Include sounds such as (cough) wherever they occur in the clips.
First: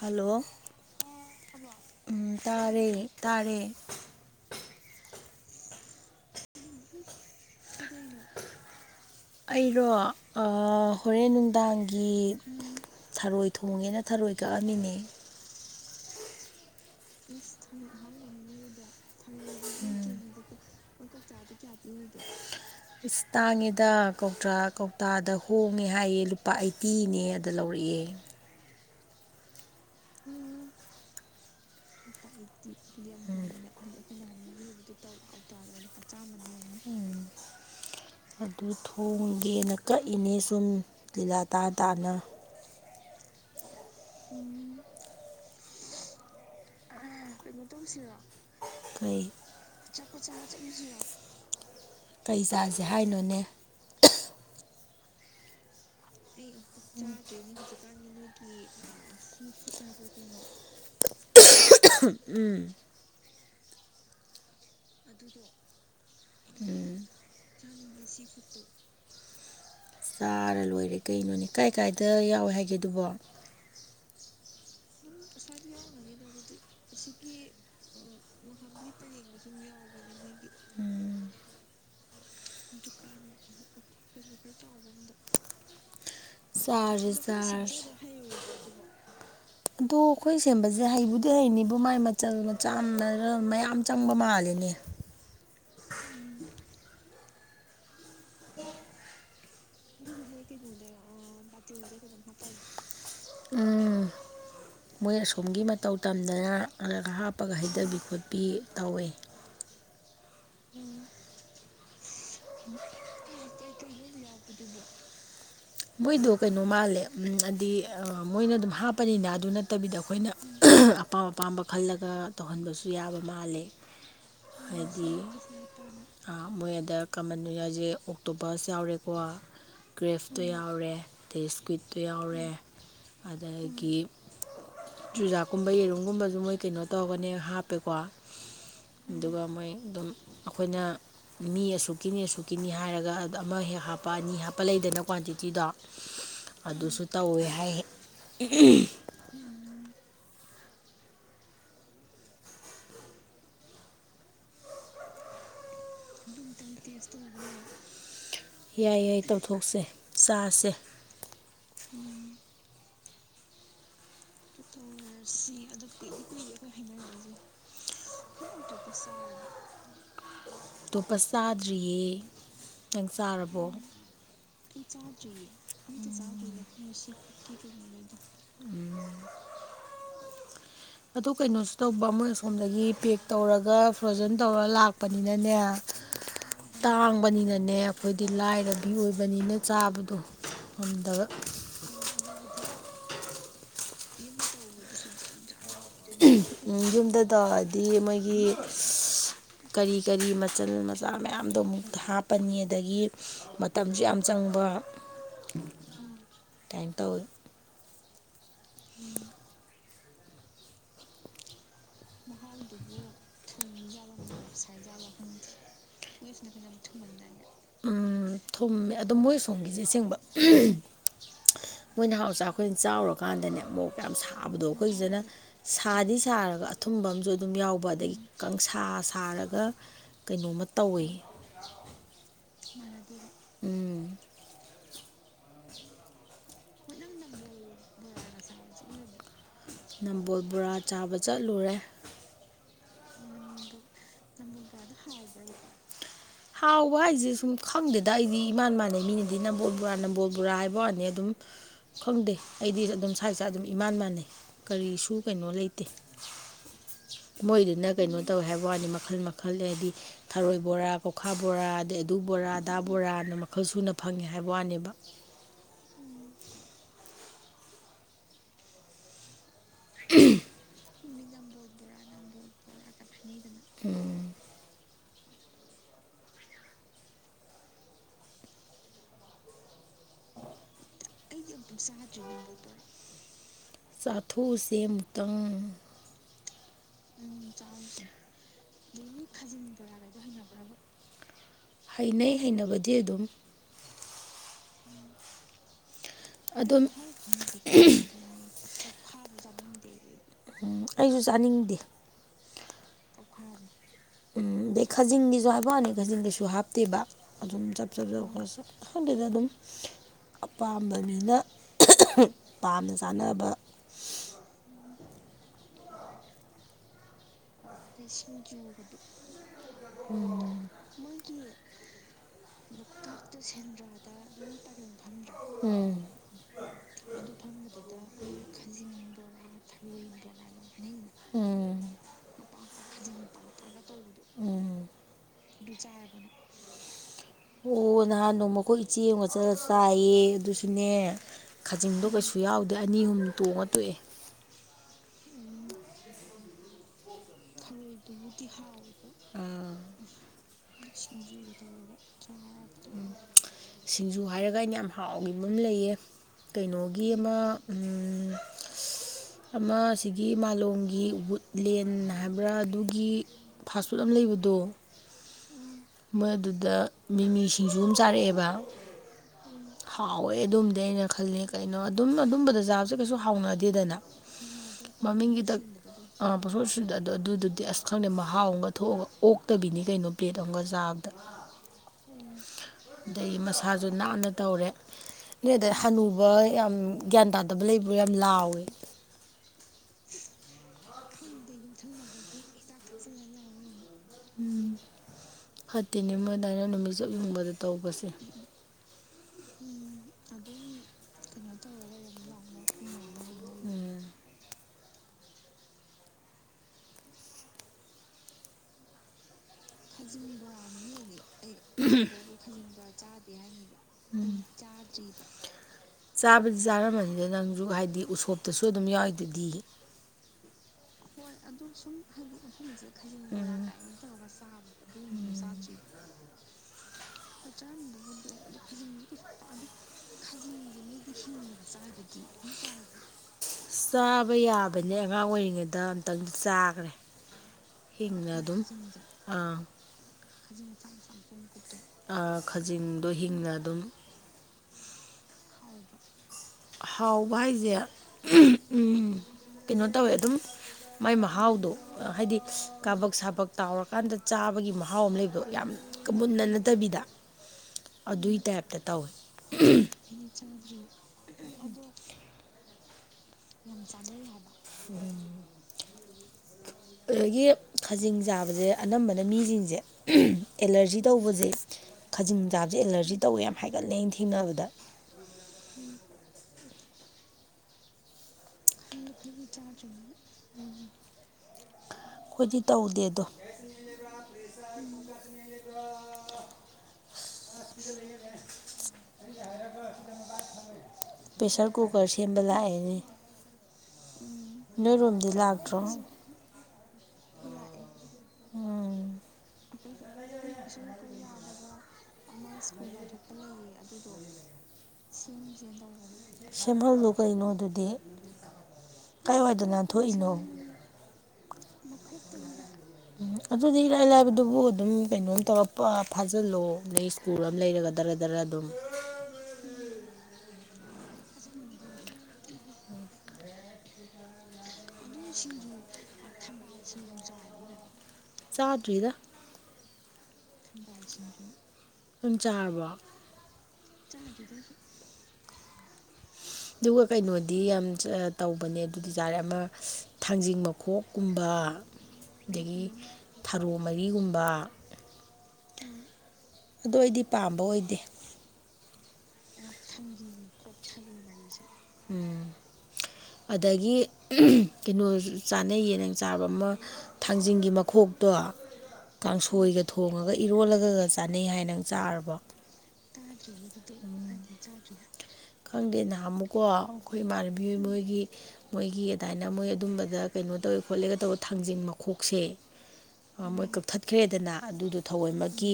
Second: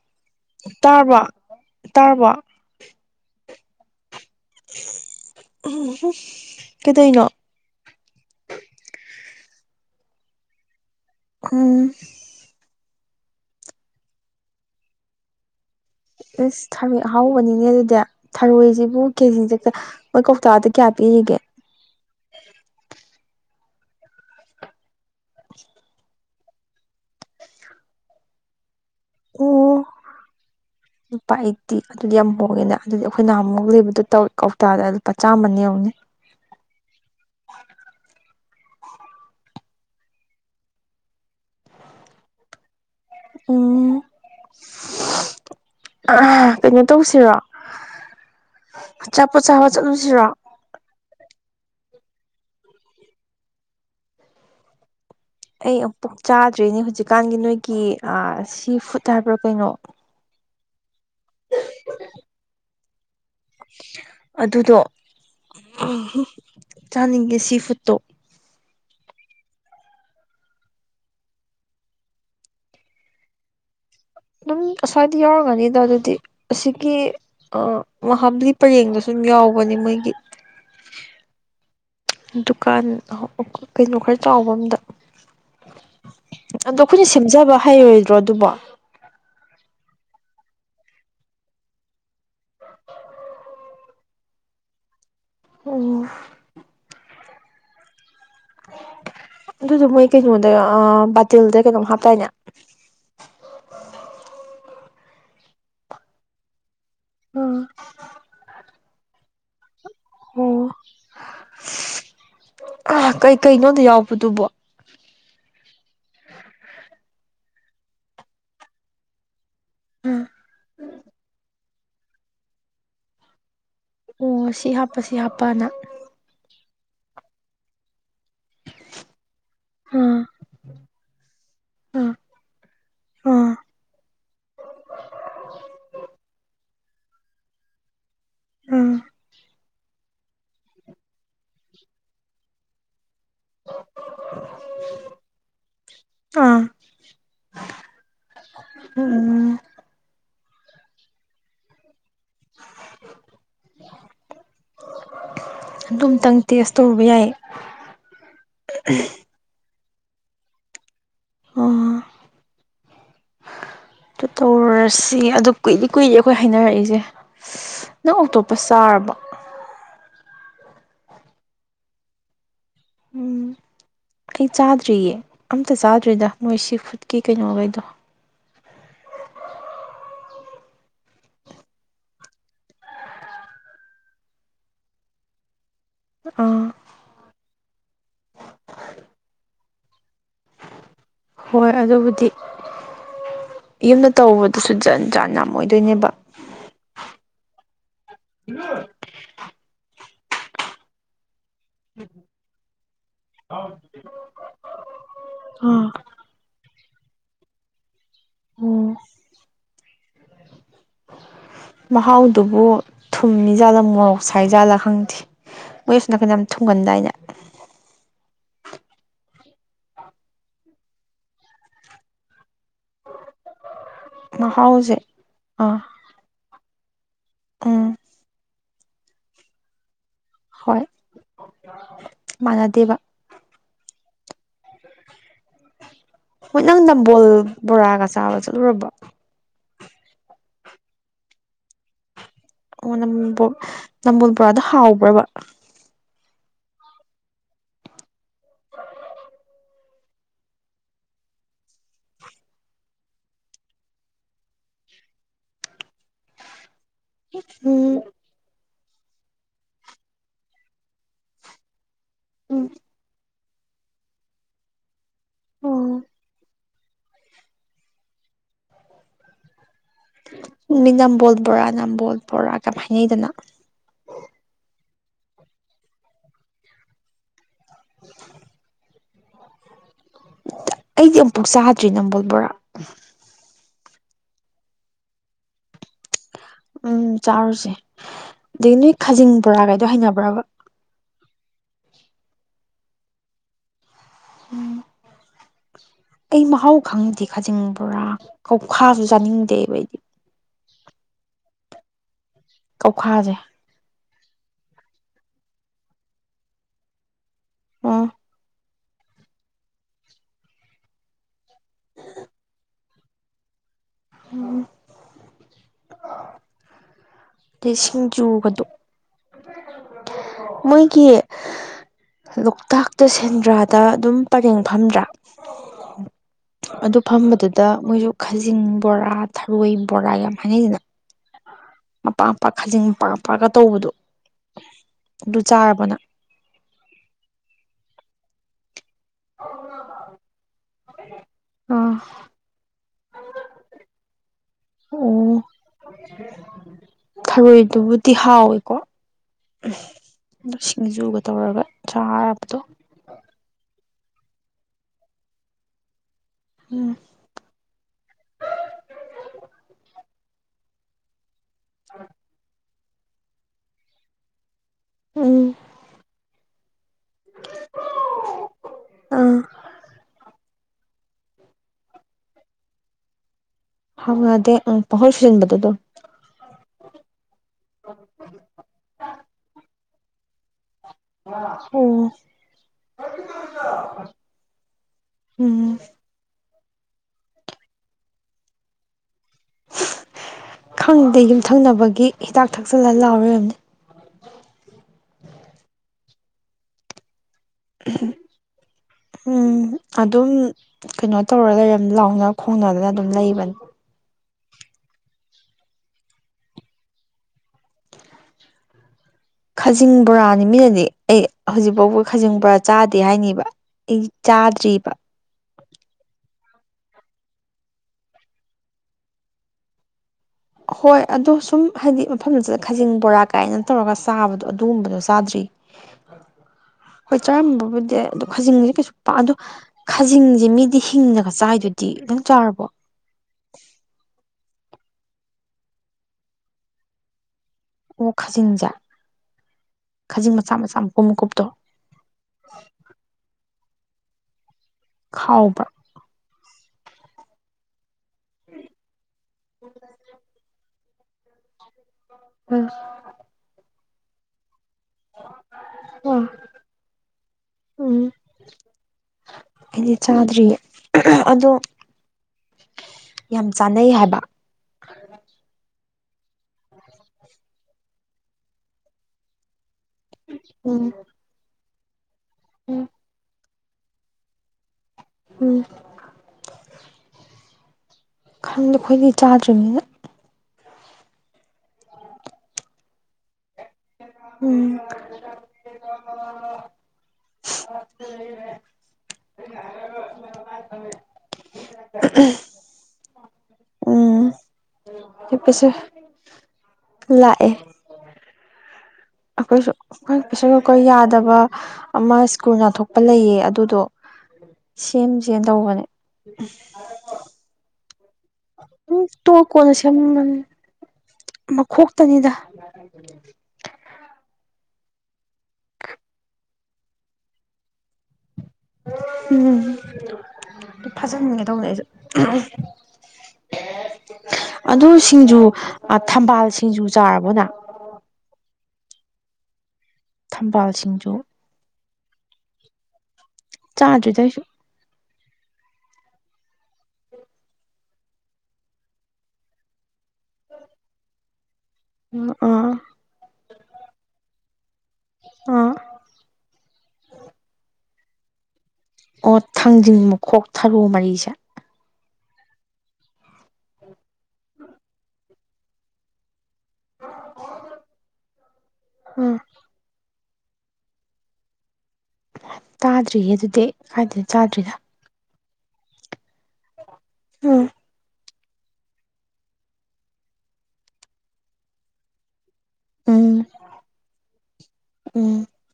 hello ꯇꯥꯔꯕ ꯇꯥꯔꯕꯣ ꯎꯝ ꯇꯥꯔꯦ ꯇꯥꯔꯦ (unintelligible) ꯀꯩꯗꯩꯅꯣ (unintelligible) ꯑꯩꯔꯣ ꯑꯥ ꯍꯣꯔꯦꯟ ꯎꯝ ꯅꯨꯡꯗꯥꯡꯒꯤ ꯊꯔꯣꯏ ꯊꯣꯡꯒꯦꯅ ꯊꯔꯣꯏ ꯀꯛꯑꯝꯃꯤꯅꯦ ꯑꯦꯁ ꯊꯔꯣꯏ ꯑꯍꯥꯎꯕꯅꯤꯅꯦ ꯑꯗꯨꯗꯤ ꯊꯔꯣꯏꯁꯤꯕꯨ ꯀꯦꯖꯤꯗꯒꯥ ꯃꯣꯏ ꯀꯣꯛꯇꯥꯗ ꯀꯌꯥ ꯄꯤꯔꯤꯒꯦ (unintelligible) ꯏꯁ ꯇꯥꯡꯉꯤꯗꯥ ꯀꯧꯇ꯭ꯔꯥ ꯀꯧꯇꯥꯗ ꯍꯣꯡꯉꯦ ꯍꯥꯏꯌꯦ ꯂꯨꯄꯥ ꯑꯩꯠꯇꯤꯅꯦ ꯑꯗ ꯂꯧꯔꯛꯑꯦ ꯑꯣ ꯂꯨꯄꯥ ꯑꯩꯠꯇꯤ ꯑꯗꯨꯗꯤ ꯌꯥꯝ ꯍꯣꯡꯉꯦꯅꯦ ꯑꯗꯨꯗꯤ ꯑꯩꯈꯣꯏ ꯅꯍꯥꯟꯃꯨꯛ ꯂꯩꯕꯗꯣ ꯇꯧꯋꯦ ꯀꯧꯇꯥꯗ ꯂꯨꯄꯥ ꯆꯥꯝꯃꯅꯤ ꯌꯦꯡꯉꯨꯅꯦ (unintelligible) ꯎꯝ ꯑꯗꯨ ꯊꯣꯡꯒꯦꯅ ꯀꯛꯏꯅꯦ ꯁꯨꯝ ꯂꯤꯂꯥ ꯇꯥ ꯇꯥꯅ ꯎꯝ (unintelligible) ꯑꯥ ꯀꯩꯅꯣ ꯇꯧꯁꯤꯔꯣ ꯁꯤꯔꯣ ꯑꯆꯥꯄꯣꯠ ꯆꯥꯕ ꯆꯠꯂꯨꯁꯤꯔꯣ (unintelligible) ꯀꯩ ꯆꯥꯁꯦ ꯍꯥꯏꯅꯣꯅꯦ ꯑꯩ ꯑꯝꯄꯨꯛ ꯆꯥꯗ꯭ꯔꯤꯅꯦ ꯍꯧꯖꯤꯛꯀꯥꯟꯒꯤ ꯅꯣꯏꯒꯤ ꯑꯥ ꯁꯤ ꯐꯨꯗ ꯍꯥꯏꯕ꯭ꯔꯥ ꯀꯩꯅꯣ (unintelligible) ꯎꯝ ꯑꯗꯨꯗꯣ ꯆꯥꯅꯤꯡꯉꯦ ꯁꯤ ꯐꯨꯠꯇꯣ (unintelligible) ꯆꯥꯔꯥ ꯂꯣꯏꯔꯦ ꯀꯩꯅꯣꯅꯤ ꯀꯥꯏ ꯀꯥꯏꯗ ꯌꯥꯎꯋꯦ ꯍꯥꯏꯒꯦ ꯑꯗꯨꯕꯣ ꯑꯗꯨꯝ ꯑꯁ꯭ꯋꯥꯏꯗ ꯌꯥꯎꯔꯝꯒꯅꯤꯗ ꯑꯗꯨꯗꯤ ꯑꯁꯤꯒꯤ ꯑꯥ ꯃꯍꯥꯕ꯭ꯂꯤ ꯄꯔꯦꯡꯗ ꯁꯨꯝ ꯌꯥꯎꯕꯅꯦ ꯃꯣꯏꯒꯤ ꯗꯨꯀꯥꯟ ꯀꯩꯅꯣ ꯈꯔ ꯆꯥꯎꯕ ꯑꯝꯗ ꯑꯗꯣ ꯑꯩꯈꯣꯏꯅ ꯆꯥꯔꯁꯦ ꯁꯦꯝꯖꯕ ꯆꯥꯔꯁꯦ ꯍꯩꯔꯣꯏꯗ꯭ꯔꯣ ꯑꯗꯨꯕꯣ ꯑꯗꯣ ꯑꯩꯈꯣꯏ ꯁꯦꯝꯕꯁꯦ ꯍꯩꯕꯨꯗꯤ ꯍꯩꯅꯤꯕꯨ ꯃꯥꯏ ꯃꯆꯜ ꯃꯆꯥ ꯃꯌꯥꯝ ꯆꯪꯕ ꯃꯥꯂꯦꯅꯦ ꯎꯝ ꯑꯗꯨꯗꯣ ꯃꯣꯏ ꯀꯩꯅꯣꯗ ꯕꯥꯇꯤꯜꯗ ꯀꯩꯅꯣꯝ ꯍꯥꯞꯇꯥꯏꯅꯦ ꯎꯝ ꯃꯣꯏ ꯑꯁꯣꯝꯒꯤ ꯃꯇꯧ ꯇꯝꯗꯅꯂꯒ ꯍꯥꯞꯄꯒ ꯑꯥ ꯍꯩꯊꯕꯤ ꯈꯣꯠꯄꯤ ꯇꯧꯋꯦ ꯑꯣ ꯑ ꯀꯩꯀꯩꯅꯣꯗ ꯌꯥꯎꯕꯗꯨꯕꯣ ꯏꯕꯨ ꯃꯣꯏꯗꯣ ꯀꯩꯅꯣ ꯃꯥꯜꯂꯦ ꯍꯥꯏꯗꯤ ꯃꯣꯏꯅ ꯑꯗꯨꯝ ꯍꯥꯞꯄꯅꯤꯅ ꯑꯗꯨ ꯅꯠꯇ ꯅꯠꯇꯕꯤꯗ ꯑꯥ ꯑꯩꯈꯣꯏꯅ ꯑꯄꯥꯝ ꯑꯄꯥꯝꯕ ꯈꯜꯂꯒ ꯇꯧꯍꯟꯕꯁꯨ ꯌꯥꯕ ꯃꯥꯜꯂꯦ ꯑꯣ ꯁꯤ ꯍꯥꯞꯄ ꯍꯥꯏꯖꯤ ꯁꯤ ꯍꯥꯞꯄꯅ ꯃꯣꯏ ꯑꯗ ꯀꯃꯟ ꯑꯣꯏ ꯌꯥꯏꯁꯦ ꯑꯣꯛꯇꯣꯕꯁ ꯌꯥꯎꯔꯦꯀꯣ ꯑꯥ ꯒ꯭ꯔꯦꯐ ꯌꯥꯎꯔꯦ ꯇꯦꯁꯀ꯭ꯋꯤꯠꯇꯨ ꯑꯥ ꯌꯥꯎꯔꯦ ꯑꯥ ꯑꯗꯒꯤ ꯆꯨꯖꯥꯛꯀꯨꯝꯕ ꯌꯦꯔꯨꯝꯒꯨꯝꯕꯁꯨ ꯃꯣꯏ ꯑꯩꯣꯏ ꯀꯩꯅꯣ ꯇꯧꯔꯒꯅꯤ ꯍꯥꯞꯄꯦꯀꯣ ꯑꯥ ꯑꯗꯨꯒ ꯃꯣꯏ ꯑꯗꯨꯝ ꯑꯩꯈꯣꯏꯅ ꯃꯤ ꯑꯁꯨꯛꯀꯤꯅꯤ ꯑꯁꯨꯛꯀꯤꯅꯤ ꯍꯥꯏꯔꯒ ꯑꯃ ꯍꯦꯛ ꯍꯥꯞꯄ ꯑꯅꯤ ꯍꯥꯞꯄ ꯂꯩꯗꯅ ꯁꯤꯇꯤꯗꯣ ꯑꯥ ꯑꯗꯨꯁꯨ ꯇꯧꯋꯦ ꯍꯥꯏ ꯎꯝ ꯑꯗꯨꯝꯇꯪ ꯇꯦꯁ ꯇꯧꯔꯨꯕ ꯌꯥꯏ ꯌꯥꯌꯥꯏ ꯌꯥꯏ ꯇꯧꯊꯣꯛꯁꯦ ꯆꯥꯁꯦ ꯑꯣ ꯇꯧꯔꯦ ꯁꯤ ꯑꯗꯨ ꯀꯨꯏꯗꯤ ꯀꯨꯏꯗꯤ ꯑꯩꯈꯣꯏ ꯍꯥꯏꯅꯔꯛꯏꯁꯦ ꯅꯪ ꯑꯇꯣꯞꯄ ꯆꯥꯔꯕ ꯑꯇꯣꯞꯄ ꯆꯥꯗ꯭ꯔꯤꯌꯦ ꯅꯪ ꯎꯝ ꯆꯥꯔꯕꯣ ꯑꯩ ꯏ ꯆꯥꯗ꯭ꯔꯤꯌꯦ ꯆꯥꯖ ꯑꯝꯇ ꯏꯇ ꯆꯥꯗ꯭ꯔꯤꯗ ꯆꯥꯗ ꯃꯣꯏ ꯁꯤ ꯐꯨꯗꯀꯤ ꯀꯩꯅꯣꯈꯩꯗꯣ ꯑꯗꯨ ꯀꯩꯅꯣꯁꯨ ꯇꯧꯕ ꯑꯃꯣꯏ ꯑ ꯁꯁꯣꯝꯗꯒꯤ ꯄꯦꯛ ꯇꯧꯔꯒ ꯐ꯭ꯔꯣꯖꯟ ꯇꯧꯔ ꯂꯥꯛꯄꯅꯤ ꯏꯅꯅꯦ ꯑ ꯇꯥꯡꯕꯅꯤꯅꯅꯦ ꯑꯩꯈꯣꯏꯗꯤ ꯂꯥꯏꯔꯕꯤ ꯑꯣꯏꯕꯅꯤꯅ ꯆꯥꯕꯗꯣ ꯉꯝꯗꯕ ꯍꯣꯏ ꯑꯗꯨꯕꯨꯗꯤ ꯌꯨꯝꯗ ꯇꯧꯕꯗꯁꯨ ꯖꯟ ꯖꯥꯟ ꯌꯥꯝꯃꯣꯏꯗꯣꯏꯅꯦꯕ ꯌꯨꯝꯗ ꯇꯧꯑꯗꯤ ꯃꯣꯏꯒꯤ ꯀꯔꯤ ꯀꯔꯤ ꯃꯆꯜ ꯃꯆꯥ ꯃꯌꯥꯝꯗꯣ ꯑꯃꯨꯛ ꯍꯥꯞꯄꯅꯤ ꯑꯗꯒꯤ ꯃꯇꯝꯁꯨ ꯌꯥꯝ ꯆꯪꯕ ꯑꯥ ꯇꯦꯟ ꯇꯧ ꯎꯝ ꯃꯍꯥꯎꯗꯨꯕꯨ ꯊꯨꯝ ꯖꯥꯠꯂꯝ ꯉꯣꯔꯣꯛ ꯁꯥꯏ ꯖꯥꯜꯂꯥ ꯈꯪꯗꯦ ꯃꯣꯏꯁꯨ ꯅꯥꯀꯟ ꯌꯥꯝ ꯊꯨꯡꯒꯟꯗꯥꯏꯅꯦ ꯎ ꯊꯨꯝꯃꯦ ꯑꯗꯣ ꯃꯣꯏ ꯁꯣꯝꯒꯤꯁꯦ ꯑꯁꯦꯡꯕ ꯃꯣꯏ ꯅꯍꯥꯎ ꯆꯥꯛ ꯑꯩꯈꯣꯏꯅ ꯆꯥꯎꯔꯀꯥꯟꯗꯅꯦ ꯑꯃꯨꯛ ꯌꯥꯝ ꯁꯥꯕꯗꯣ ꯃꯍꯥꯎꯁꯦ ꯑꯩꯈꯣꯏꯒꯤꯖꯅ ꯑꯥ ꯁꯥꯗꯤ ꯁꯥꯔꯒ ꯑꯊꯨꯝꯕ ꯑꯃꯁꯝꯨ ꯑꯗꯨꯝ ꯌꯥꯎꯕ ꯎꯝ ꯑꯗꯒꯤ ꯁꯥ ꯁꯥꯔꯒ ꯀꯩꯅꯣꯝꯃ ꯇꯧꯋꯦ ꯃꯥꯅꯗꯦꯕ ꯍꯣꯏ ꯅꯪ ꯅꯝꯕꯣꯜ ꯕꯣꯔꯥꯒ ꯆꯥꯕ ꯆꯠꯂꯨꯔꯕ ꯅꯝꯕꯣꯜ ꯕꯣꯔꯥ ꯆꯥꯕ ꯆꯠꯂꯨꯔꯦ ꯑꯣ ꯅꯝꯕꯣꯜ ꯣꯔꯥꯗ ꯍꯥꯎꯕ꯭ꯔꯕ ꯍꯥꯎꯕ ꯍꯥꯏꯁꯦ ꯁꯨꯝ ꯈꯪꯗꯦꯗ ꯑꯩꯗꯤ ꯏꯃꯥꯟ ꯃꯥꯟꯅꯩ ꯃꯤꯅꯗꯤ ꯅꯝꯕꯣꯜ ꯕꯣꯔꯥ ꯅꯝꯕꯣꯜ ꯕꯣꯔꯥ ꯍꯥꯏꯕ ꯕꯅꯤ ꯑꯗꯨꯝ ꯈꯪꯗꯦ ꯑꯩꯗꯤ ꯑꯗꯨꯝ ꯁꯋꯥꯁ ꯑꯗꯨꯝ ꯏꯃꯥꯟ ꯃꯥꯟꯅꯩ ꯀꯔꯤꯁꯨ ꯀꯩꯅꯣ ꯂꯩꯇꯦ ꯃꯣꯏꯗꯨꯅ ꯎꯝ ꯀꯩꯅꯣ ꯇꯧꯋꯦ ꯍꯥꯏꯕ ꯋꯥꯅꯤ ꯃꯈꯜ ꯃꯈꯜ ꯍꯥꯏꯕꯗꯤ ꯊꯔꯣꯏ ꯕꯣꯔꯥ ꯑꯣꯈꯥ ꯕꯣꯔꯥ ꯑꯗꯩ ꯑꯗꯨ ꯕꯣꯔꯥ ꯎꯝ ꯗꯥ ꯕꯣꯔꯥꯅ ꯃꯈꯜ ꯁꯨꯅ ꯐꯪꯉꯦ ꯍꯥꯏꯕ ꯋꯥꯅꯦꯕ ꯑꯣ ꯑꯦ ꯃꯤ ꯅꯝꯕꯣꯜ ꯕꯣꯔꯥ ꯅꯝꯕꯣꯜ ꯕꯣꯔꯥ ꯀ ꯌꯥꯝ ꯍꯥꯏꯅꯩꯗꯅ ꯎꯝ ꯑꯩꯗꯤ ꯑꯃꯨꯛꯐꯥꯎ ꯆꯥꯗ꯭ꯔꯤ ꯅꯝꯕꯣꯜ ꯕꯣꯔꯥ ꯆꯥꯊꯣꯛꯎꯁꯦ ꯑꯃꯨꯛꯇꯪ ꯎꯝ ꯆꯥꯔꯨꯁꯦ ꯑꯗꯒꯤ ꯅꯣꯏ ꯈꯥꯖꯤꯡ ꯕꯣꯔꯥꯒꯩꯗꯣ ꯍꯩꯅꯕ꯭ꯔꯕ ꯍꯩꯅꯩ ꯍꯩꯅꯕꯗꯤ ꯑꯗꯨꯝ ꯎꯝ ꯑꯩ ꯃꯍꯥꯎ ꯑꯗꯨꯝ ꯈꯪꯗꯦ ꯈꯥꯖꯤꯡ ꯕꯣꯔꯥ ꯀꯧꯈꯥꯁꯨ ꯆꯥꯅꯤꯡꯗꯦꯕ ꯑꯩꯗꯤ ꯎꯝ ꯑꯩꯖꯨ ꯆꯥꯅꯤꯡꯗꯦ ꯀꯧꯈꯥꯁꯦ ꯎꯝ ꯑꯗꯩ ꯈꯥꯖꯤꯡꯒꯤꯁꯨ ꯍꯥꯏꯕ ꯋꯥꯅꯦ ꯈꯥꯖꯤꯡ ꯀꯩꯁꯨ ꯍꯥꯞꯇꯦꯕ ꯑꯗꯨꯝ ꯖꯞ ꯑꯣ ꯖꯞ ꯈꯪꯗꯦꯗ ꯑꯗꯨꯝ ꯑꯄꯥꯝꯕ ꯃꯤꯅ ꯄꯥꯝꯅ ꯆꯥꯅꯕ ꯇꯩ ꯁꯤꯡꯖꯨꯒꯗꯣ ꯎꯝ ꯃꯣꯏꯒꯤ ꯂꯣꯛꯇꯥꯛꯇ ꯁꯦꯟꯗ꯭ꯔꯥꯗ ꯑꯗꯨꯝ ꯄꯔꯦꯡ ꯐꯝꯗ꯭ꯔꯥ ꯎꯝ ꯑꯗꯨ ꯐꯝꯕꯗꯨꯗ ꯃꯣꯏꯖꯨ ꯈꯖꯤꯡ ꯕꯣꯔꯥ ꯊꯔꯣꯏ ꯕꯣꯔꯥ ꯌꯥꯝ ꯍꯥꯏꯅꯩꯗꯅ ꯎꯝ ꯃꯄꯥꯛ ꯃꯄꯥꯛ ꯈꯖꯤꯡ ꯃꯄꯥꯛꯄꯥꯛꯒ ꯇꯧꯕꯗꯣ ꯎꯝ ꯑꯗꯨ ꯆꯥꯔꯕꯅ ꯑꯣ ꯅꯍꯥꯟ ꯅꯣꯡꯃꯈꯣꯏ ꯏꯆꯦꯑꯝꯒ ꯆꯥꯏꯌꯦ ꯑꯗꯨꯁꯨꯅꯦ ꯑꯥ ꯈꯥꯖꯤꯡꯗꯣ ꯀꯩꯁꯨ ꯌꯥꯎꯗꯦ ꯑꯅꯤ ꯑꯍꯨꯝ ꯇꯣꯡꯉ ꯇꯣꯛꯑꯦ ꯑꯣ ꯊꯔꯣꯏꯗꯨꯕꯨꯗꯤ ꯍꯥꯎꯋꯤꯀꯣ ꯁꯤꯡꯖꯨꯒ ꯇꯧꯔꯒ ꯆꯔꯕꯗꯣ ꯁꯤꯡꯖꯨ ꯍꯥꯏꯔꯒ ꯑꯩꯅ ꯌꯥꯝ ꯍꯥꯎꯒꯤꯕ ꯑꯃ ꯂꯩꯌꯦ ꯎꯝ ꯀꯩꯅꯣꯒꯤ ꯑꯃ ꯑꯃ ꯑꯁꯤꯒꯤ ꯃꯥꯂꯣꯝꯒꯤ ꯋꯨꯠ ꯂꯦꯟ ꯍꯥꯏꯕ꯭ꯔꯥ ꯑꯗꯨꯒꯤ ꯐꯥꯁ ꯐꯨꯗ ꯑꯃ ꯂꯩꯕꯗꯣ ꯎꯝ ꯃꯣꯏꯑꯗꯨꯗ ꯃꯤꯃꯤ ꯁꯤꯡꯖꯨ ꯑꯃ ꯆꯥꯔꯛꯑꯦꯕ ꯑꯥ ꯍꯥꯎꯋꯦ ꯑꯗꯨꯝꯗꯤ ꯑꯩꯅ ꯈꯜꯂ ꯀꯩꯅꯣ ꯑꯗꯨꯝ ꯑꯗꯨꯝꯕꯗ ꯆꯥꯕꯁꯦ ꯀꯩꯁꯨ ꯍꯥꯎꯅ ꯗꯦꯗꯅ ꯍꯥꯎꯅꯗꯦ ꯎꯝ ꯄꯪꯍꯣꯏ ꯁꯨꯖꯤꯟꯕꯗꯣ ꯃꯃꯤꯡꯒꯤꯗ ꯑꯗꯨꯝ ꯑꯥ ꯄꯣꯁꯣꯔ ꯁꯗ ꯑꯗꯣ ꯑꯗꯨꯗꯨꯗꯤ ꯑꯁ ꯈꯪꯗꯦ ꯃꯍꯥꯎ ꯑꯃꯒ ꯊꯣꯛꯑꯒ ꯑꯣꯛꯇꯕꯤꯅꯤ ꯀꯩꯅꯣ ꯄ꯭ꯂꯦꯠ ꯑꯃꯒ ꯆꯥꯕ ꯑꫭ ꯄꯥꯁꯨ ꯅꯥꯟꯅ ꯇꯧꯔꯦ ꯅꫭꯏꯗꯥ ꯍꯅꯨ ꯌꯥꯝ ꯒ꯭ꯌꯥꯟ ꯇꯥꯗꯕ ꯂꯩꯕ꯭ꯔ ꯌꯥꯝ ꯂꯥꯎꯋꯦ ꯈꯪꯗꯦ ꯌꯨꯝꯊꯪꯅꯕꯒꯤ ꯍꯤꯗꯥꯛ ꯊꯛꯆꯜꯂ ꯂꯥꯎꯔꯤ ꯑꫭꯏꯔꯝꯅꯤ ꯎꯝ ꯐꯠꯇꯦꯅꯤ ꯃꯣꯏ ꯑꯗꯨꯏꯅ ꯅꯨꯃꯤꯠ ꯆꯨꯞ ꯌꯨꯡꯕꯗ ꯇꯧꯕꯁꯦ ꯎꯝ ꯑꯗꯨꯝ ꯀꯩꯅꯣ ꯇꯧꯔꯒ ꯌꯥꯝ ꯂꯥꯎꯅ ꯈꯣꯡꯅꯗꯅ ꯑꯗꯨꯝ ꯂꯩꯕ (unintelligible) ꯈꯖꯤꯡ ꯕꯣꯔꯥꯅꯤ ꯃꯤꯅꯗꯤ ꯑꯩ ꯍꯧꯖꯤꯛꯐꯥꯎꯕ ꯈꯖꯤꯡꯕꯔꯥ ꯆꯥꯗꯦ ꯍꯥꯏꯅꯤꯕ ꯑꯩ ꯆꯥꯗ꯭ꯔꯤꯕ ꯆꯥꯗꯤ ꯆꯥꯔꯝꯃꯅꯤꯅ ꯅꯪꯖꯨ ꯍꯥꯏꯗꯤ ꯎꯁꯣꯞꯇꯁꯨ ꯑꯗꯨꯝ ꯌꯥꯎꯏꯗꯨꯗꯤ ꯍꯣꯏ ꯑꯗꯣ ꯁꯨꯝ ꯍꯥꯏꯗꯤ ꯃꯐꯝꯁꯤꯗ ꯈꯖꯤꯡ ꯕꯣꯔꯥ ꯀꯥꯏꯅ ꯇꯧꯔꯒ ꯆꯥꯕꯗꯣ ꯑꯗꯨꯒꯨꯝꯕꯗꯣ ꯆꯥꯗ꯭ꯔꯤ ꯍꯣꯏ ꯆꯥꯔꯝꯕꯕꯨꯗꯤ ꯑꯗꯣ ꯈꯖꯤꯡꯁꯦ ꯀꯩꯁꯨ ꯄꯥꯛ ꯑꯗꯣ ꯈꯖꯤꯡꯁꯦ ꯃꯤꯗꯤ ꯍꯤꯡꯅꯒ ꯆꯥꯏꯗꯨꯗꯤ ꯑꯗꯨ ꯆꯥꯔꯕꯣ ꯆꯥꯕ ꯌꯥꯕꯅꯦ ꯑꯉꯥꯡ ꯑꯣꯏꯔꯤꯉꯩꯗ ꯑꯝꯇꯪ ꯆꯥꯒꯔꯦ ꯑꯣ ꯍꯤꯡꯅ ꯑꯗꯨꯝ ꯈꯥꯖꯤꯡꯁꯦ ꯑꯥ ꯈꯥꯖꯤꯡ ꯃꯆꯥ ꯃꯆꯥ ꯃꯀꯨꯞ ꯃꯀꯨꯞꯇꯣ ꯑꯥ ꯈꯖꯤꯡꯗꯣ ꯍꯤꯡꯅ ꯑꯗꯨꯝ (inaudible) ꯈꯥꯎꯕ꯭ꯔꫭ ꯍꯥꯎꯕ ꯍꯥꯏꯖꯦ ꯀꯩꯅꯣ ꯇꯧꯋꯦ ꯑꯗꯨꯝ ꯃꯥꯏ ꯃꯍꯥꯎꯗꯣ ꯍꯥꯏꯗꯤ ꯀꯥꯕꯛ ꯁꯥꯕꯛ ꯇꯥꯎꯔꯀꯥꯟꯗ ꯆꯥꯕꯒꯤ ꯃꯍꯥꯎ ꯑꯃ ꯂꯩꯕꯗꯣ ꯌꯥꯝ ꯃꯨꯟꯅ ꯅꯠꯇꯕꯤꯗ ꯎꯝ ꯑꯗꯨꯏ ꯇꯥꯏꯞꯇ ꯇꯧꯋꯦ ꯑꯩꯗꯤ ꯆꯥꯗ꯭ꯔꯤ ꯑꯗꯣ ꯌꯥꯝ ꯂꯝ ꯆꯥꯅꯩ ꯆꯥꯅ ꯍꯥꯏꯕ ꯌꯥꯕ ꯎ ꯑꯗꯒꯤ ꯈꯖꯤꯡ ꯆꯥꯕꯁꯦ ꯑꯅꯝꯕꯅ ꯃꯤꯁꯤꯡꯁꯦ ꯎꯝ ꯑꯦꯂ꯭ꯔꯖꯤ ꯇꯧꯕꯖꯦ ꯈꯖꯤꯡ ꯆꯥꯕꯖꯦ ꯑꯦꯂ꯭ꯔꯖꯤ ꯇꯧꯋꯦ ꯌꯥꯝ ꯍꯥꯏꯒꯟꯂꯦ ꯑꯩꯟ ꯊꯦꯡꯅꯕꯗ ꯎꯝ ꯈꯪꯗꯦ ꯑꯩꯈꯣꯏꯗꯤ ꯆꯥꯗ꯭ꯔꯤꯝꯅꯤꯅ ꯈꯣꯏꯗꯤ ꯇꯧꯗꯦ ꯑꯗꯣ (unintelligible) ꯎꯝ ꯄ꯭ꯔꯦꯁꯔ ꯀꯨꯀꯔ ꯁꯦꯝꯕ ꯂꯥꯛꯑꯦꯅꯦ ꯅꯣꯏꯔꯣꯝꯗꯤ ꯂꯥꯛꯇ꯭ꯔꯣ (unintelligible) ꯂꯥꯛꯑꯦ ꯎꯝ ꯑꯩꯈꯣꯏꯁꯨ ꯑꯩꯈꯣꯏ ꯄ꯭ꯔꯦꯁꯔ ꯀꯨꯀ꯭ꯔ ꯌꯥꯗꯕ ꯑꯃ ꯁꯀ꯭ꯔꯨ ꯅꯥꯟꯊꯣꯛꯄ ꯂꯩꯌꯦ ꯑꯗꯨꯗꯣ ꯁꯦꯝ ꯖꯦꯅ ꯇꯧꯕꯅꯦ ꯁꯦꯝꯍꯜꯂꯨ ꯀꯩꯅꯣ ꯑꯗꯨꯗꯤ ꯑꯝ ꯇꯣꯑꯣ ꯀꯥꯏꯋꯥꯏꯗ ꯀꯣꯟꯅꯁꯦꯃ ꯅꯥꯟꯊꯣꯛꯏꯅꯣ ꯃꯈꯣꯛꯇꯅꯤꯗ ꯎꯝ ꯑꯗꯨꯗꯤ ꯏꯔꯥꯏ ꯂꯥꯏꯕꯗꯨꯕꯨ ꯑꯗꯨꯝ ꯀꯩꯅꯣꯝ ꯇꯧꯔꯛꯄ ꯐꯥꯖꯜꯂꯣ ꯂꯩ ꯁꯀ꯭ꯔꯨ ꯑꯃ ꯂꯩꯔꯒ ꯗꯔꯗꯔ ꯑꯗꯨꯝ ꯎꯝ ꯐꯖꯟꯒꯦ ꯇꯧꯕꯅꯦ ꯑꯩꯖꯨ ꯑꯗꯨ ꯁꯤꯡꯖꯨ ꯊꯝꯕꯥꯜ ꯁꯤꯡꯖꯨ ꯆꯥꯔꯕꯣ ꯅꯥꯡ ꯆꯥꯗ꯭ꯔꯤꯗ ꯊꯝꯕꯥꯜ ꯁꯤꯡꯖꯨ ꯅꯪ ꯆꯥꯔꯕꯣ ꯆꯥꯗ꯭ꯔꯤꯗ ꯑꯩꯁꯨ ꯑꯗꯨꯒ ꯀꯩꯅꯣꯗꯤ ꯌꯥꯝ ꯇꯧꯕꯅꯦ ꯑꯗꯨꯗꯤ ꯆꯥꯔꯦ ꯑꯃ ꯊꯥꯡꯖꯤꯡ ꯃꯈꯣꯛꯀꯨꯝꯕ ꯑꯥ ꯑꯗꯒꯤ ꯊꯔꯣ ꯃꯔꯤꯒꯨꯝꯕ ꯑ ꯑꯗꯨ ꯑꯩꯗꯤ ꯄꯥꯝꯕ ꯑꯣꯏꯗꯦ ꯑꯣ ꯊꯥꯡꯖꯤꯡ ꯃꯈꯣꯛ ꯊꯔꯣ ꯃꯔꯤꯁꯦ ꯎꯝ ꯑꯗꯒꯤ ꯀꯩꯅꯣ ꯖꯨ ꯆꯥꯅꯩꯌꯦ ꯅꯪ ꯆꯥꯕ ꯑꯃ ꯊꯥꯡꯖꯤꯡꯒꯤ ꯃꯈꯣꯛꯇꯣ ꯎꯝ ꯀꯥꯡꯁꯣꯏꯒ ꯊꯣꯡꯉꯒ ꯏꯔꯣꯜꯂꯒꯒ ꯆꯥꯅꯩ ꯍꯥꯏ ꯅꯪ ꯆꯥꯔꯕ ꯇꯥꯗ꯭ꯔꯤꯍꯦ ꯑꯗꯨꯗꯤ ꯑꯩ ꯀꯥꯏꯗꯩ ꯆꯥꯗ꯭ꯔꯤꯗ ꯈꯪꯗꯦ ꯅꯍꯥꯝꯃꯨꯛꯀꯣ ꯈꯣꯏ ꯏꯃꯥꯟꯅꯕꯤ ꯎꯝ ꯃꯣꯏꯒꯤ ꯃꯣꯏꯒꯤ ꯑꯗꯥꯏꯅ ꯃꯣꯏ ꯑꯗꯨꯝꯕꯗ ꯀꯩꯅꯣ ꯇꯧꯋꯦ ꯈꯣꯠꯂꯦꯒ ꯇꯧꯕ ꯊꯥꯡꯖꯤꯡ ꯃꯈꯣꯛꯁꯦ ꯎꯝ ꯃꯣꯏ ꯀꯛꯊꯠꯈ꯭ꯔꯦꯗꯅ ꯑꯗꯨꯗꯣ ꯎꯝ ꯊꯋꯣꯏꯃꯛꯀꯤ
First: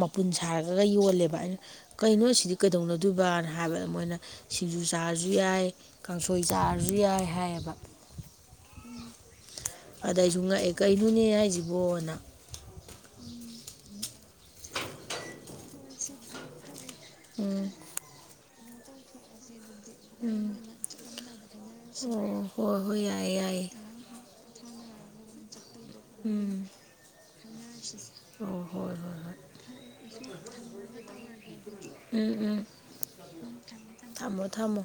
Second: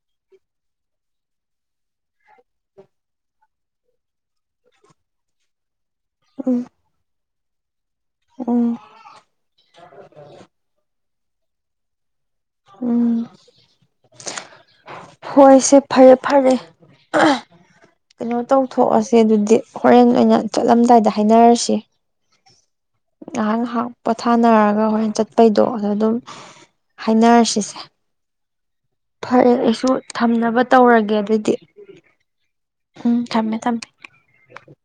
ꯃꯄꯨꯟ ꯁꯥꯔꯒꯒ ꯌꯣꯜꯂꯦꯕ ꯑꯩꯅ ꯀꯩꯅꯣ ꯑꯁꯤꯗꯤ ꯀꯩꯗꯧꯅꯗꯣꯏꯕꯅ ꯍꯥꯏꯕ ꯑꯗ ꯃꯣꯏꯅ ꯁꯤꯡꯖꯨ ꯆꯥꯔꯖꯨ ꯌꯥꯏ ꯀꯥꯡꯁꯣꯏ ꯎꯝ ꯆꯥꯔꯖꯨ ꯌꯥꯏ ꯍꯥꯏꯌꯦꯕ ꯎꯝ ꯑꯗ ꯑꯩꯖꯨ ꯉꯛꯑꯦ ꯀꯩꯅꯣꯅꯦ ꯍꯩꯖꯤꯕꯣꯅ ꯎꯝ ꯍꯣꯏꯁꯦ ꯐꯔꯦ ꯐꯔꯦ ꯎꯝ ꯀꯩꯅꯣ ꯇꯧꯊꯣꯛꯑꯁꯦ ꯑꯗꯨꯗꯤ ꯍꯣꯔꯦꯟ ꯑꯣꯏꯅ ꯆꯠꯂꯝꯗꯥꯏꯗ ꯍꯥꯏꯅꯔꯁꯤ ꯑꯣ ꯍꯣꯏ ꯍꯣꯏ ꯌꯥꯏꯌꯦ ꯉꯍꯥꯛ ꯌꯥꯏꯌꯦ ꯉꯍꯥꯛ ꯄꯣꯊꯥꯅꯔꯒ ꯍꯣꯔꯦꯟ ꯆꯠꯄꯩꯗꯣ ꯑꯗ ꯑꯗꯨꯝ ꯎꯝ ꯍꯥꯏꯅꯔꯁꯤꯁꯦ ꯑꯣ ꯍꯣꯏ ꯍꯣꯏ ꯍꯣꯏ ꯐꯔꯦ ꯑꯩꯁꯨ ꯊꯝꯅꯕ ꯇꯧꯔꯒꯦ ꯑꯗꯨꯗꯤ ꯑꯝ ꯑꯝ ꯎꯝ ꯊꯝꯃꯦ ꯊꯝꯃꯦ ꯊꯝꯃꯣ ꯊꯝꯃꯣ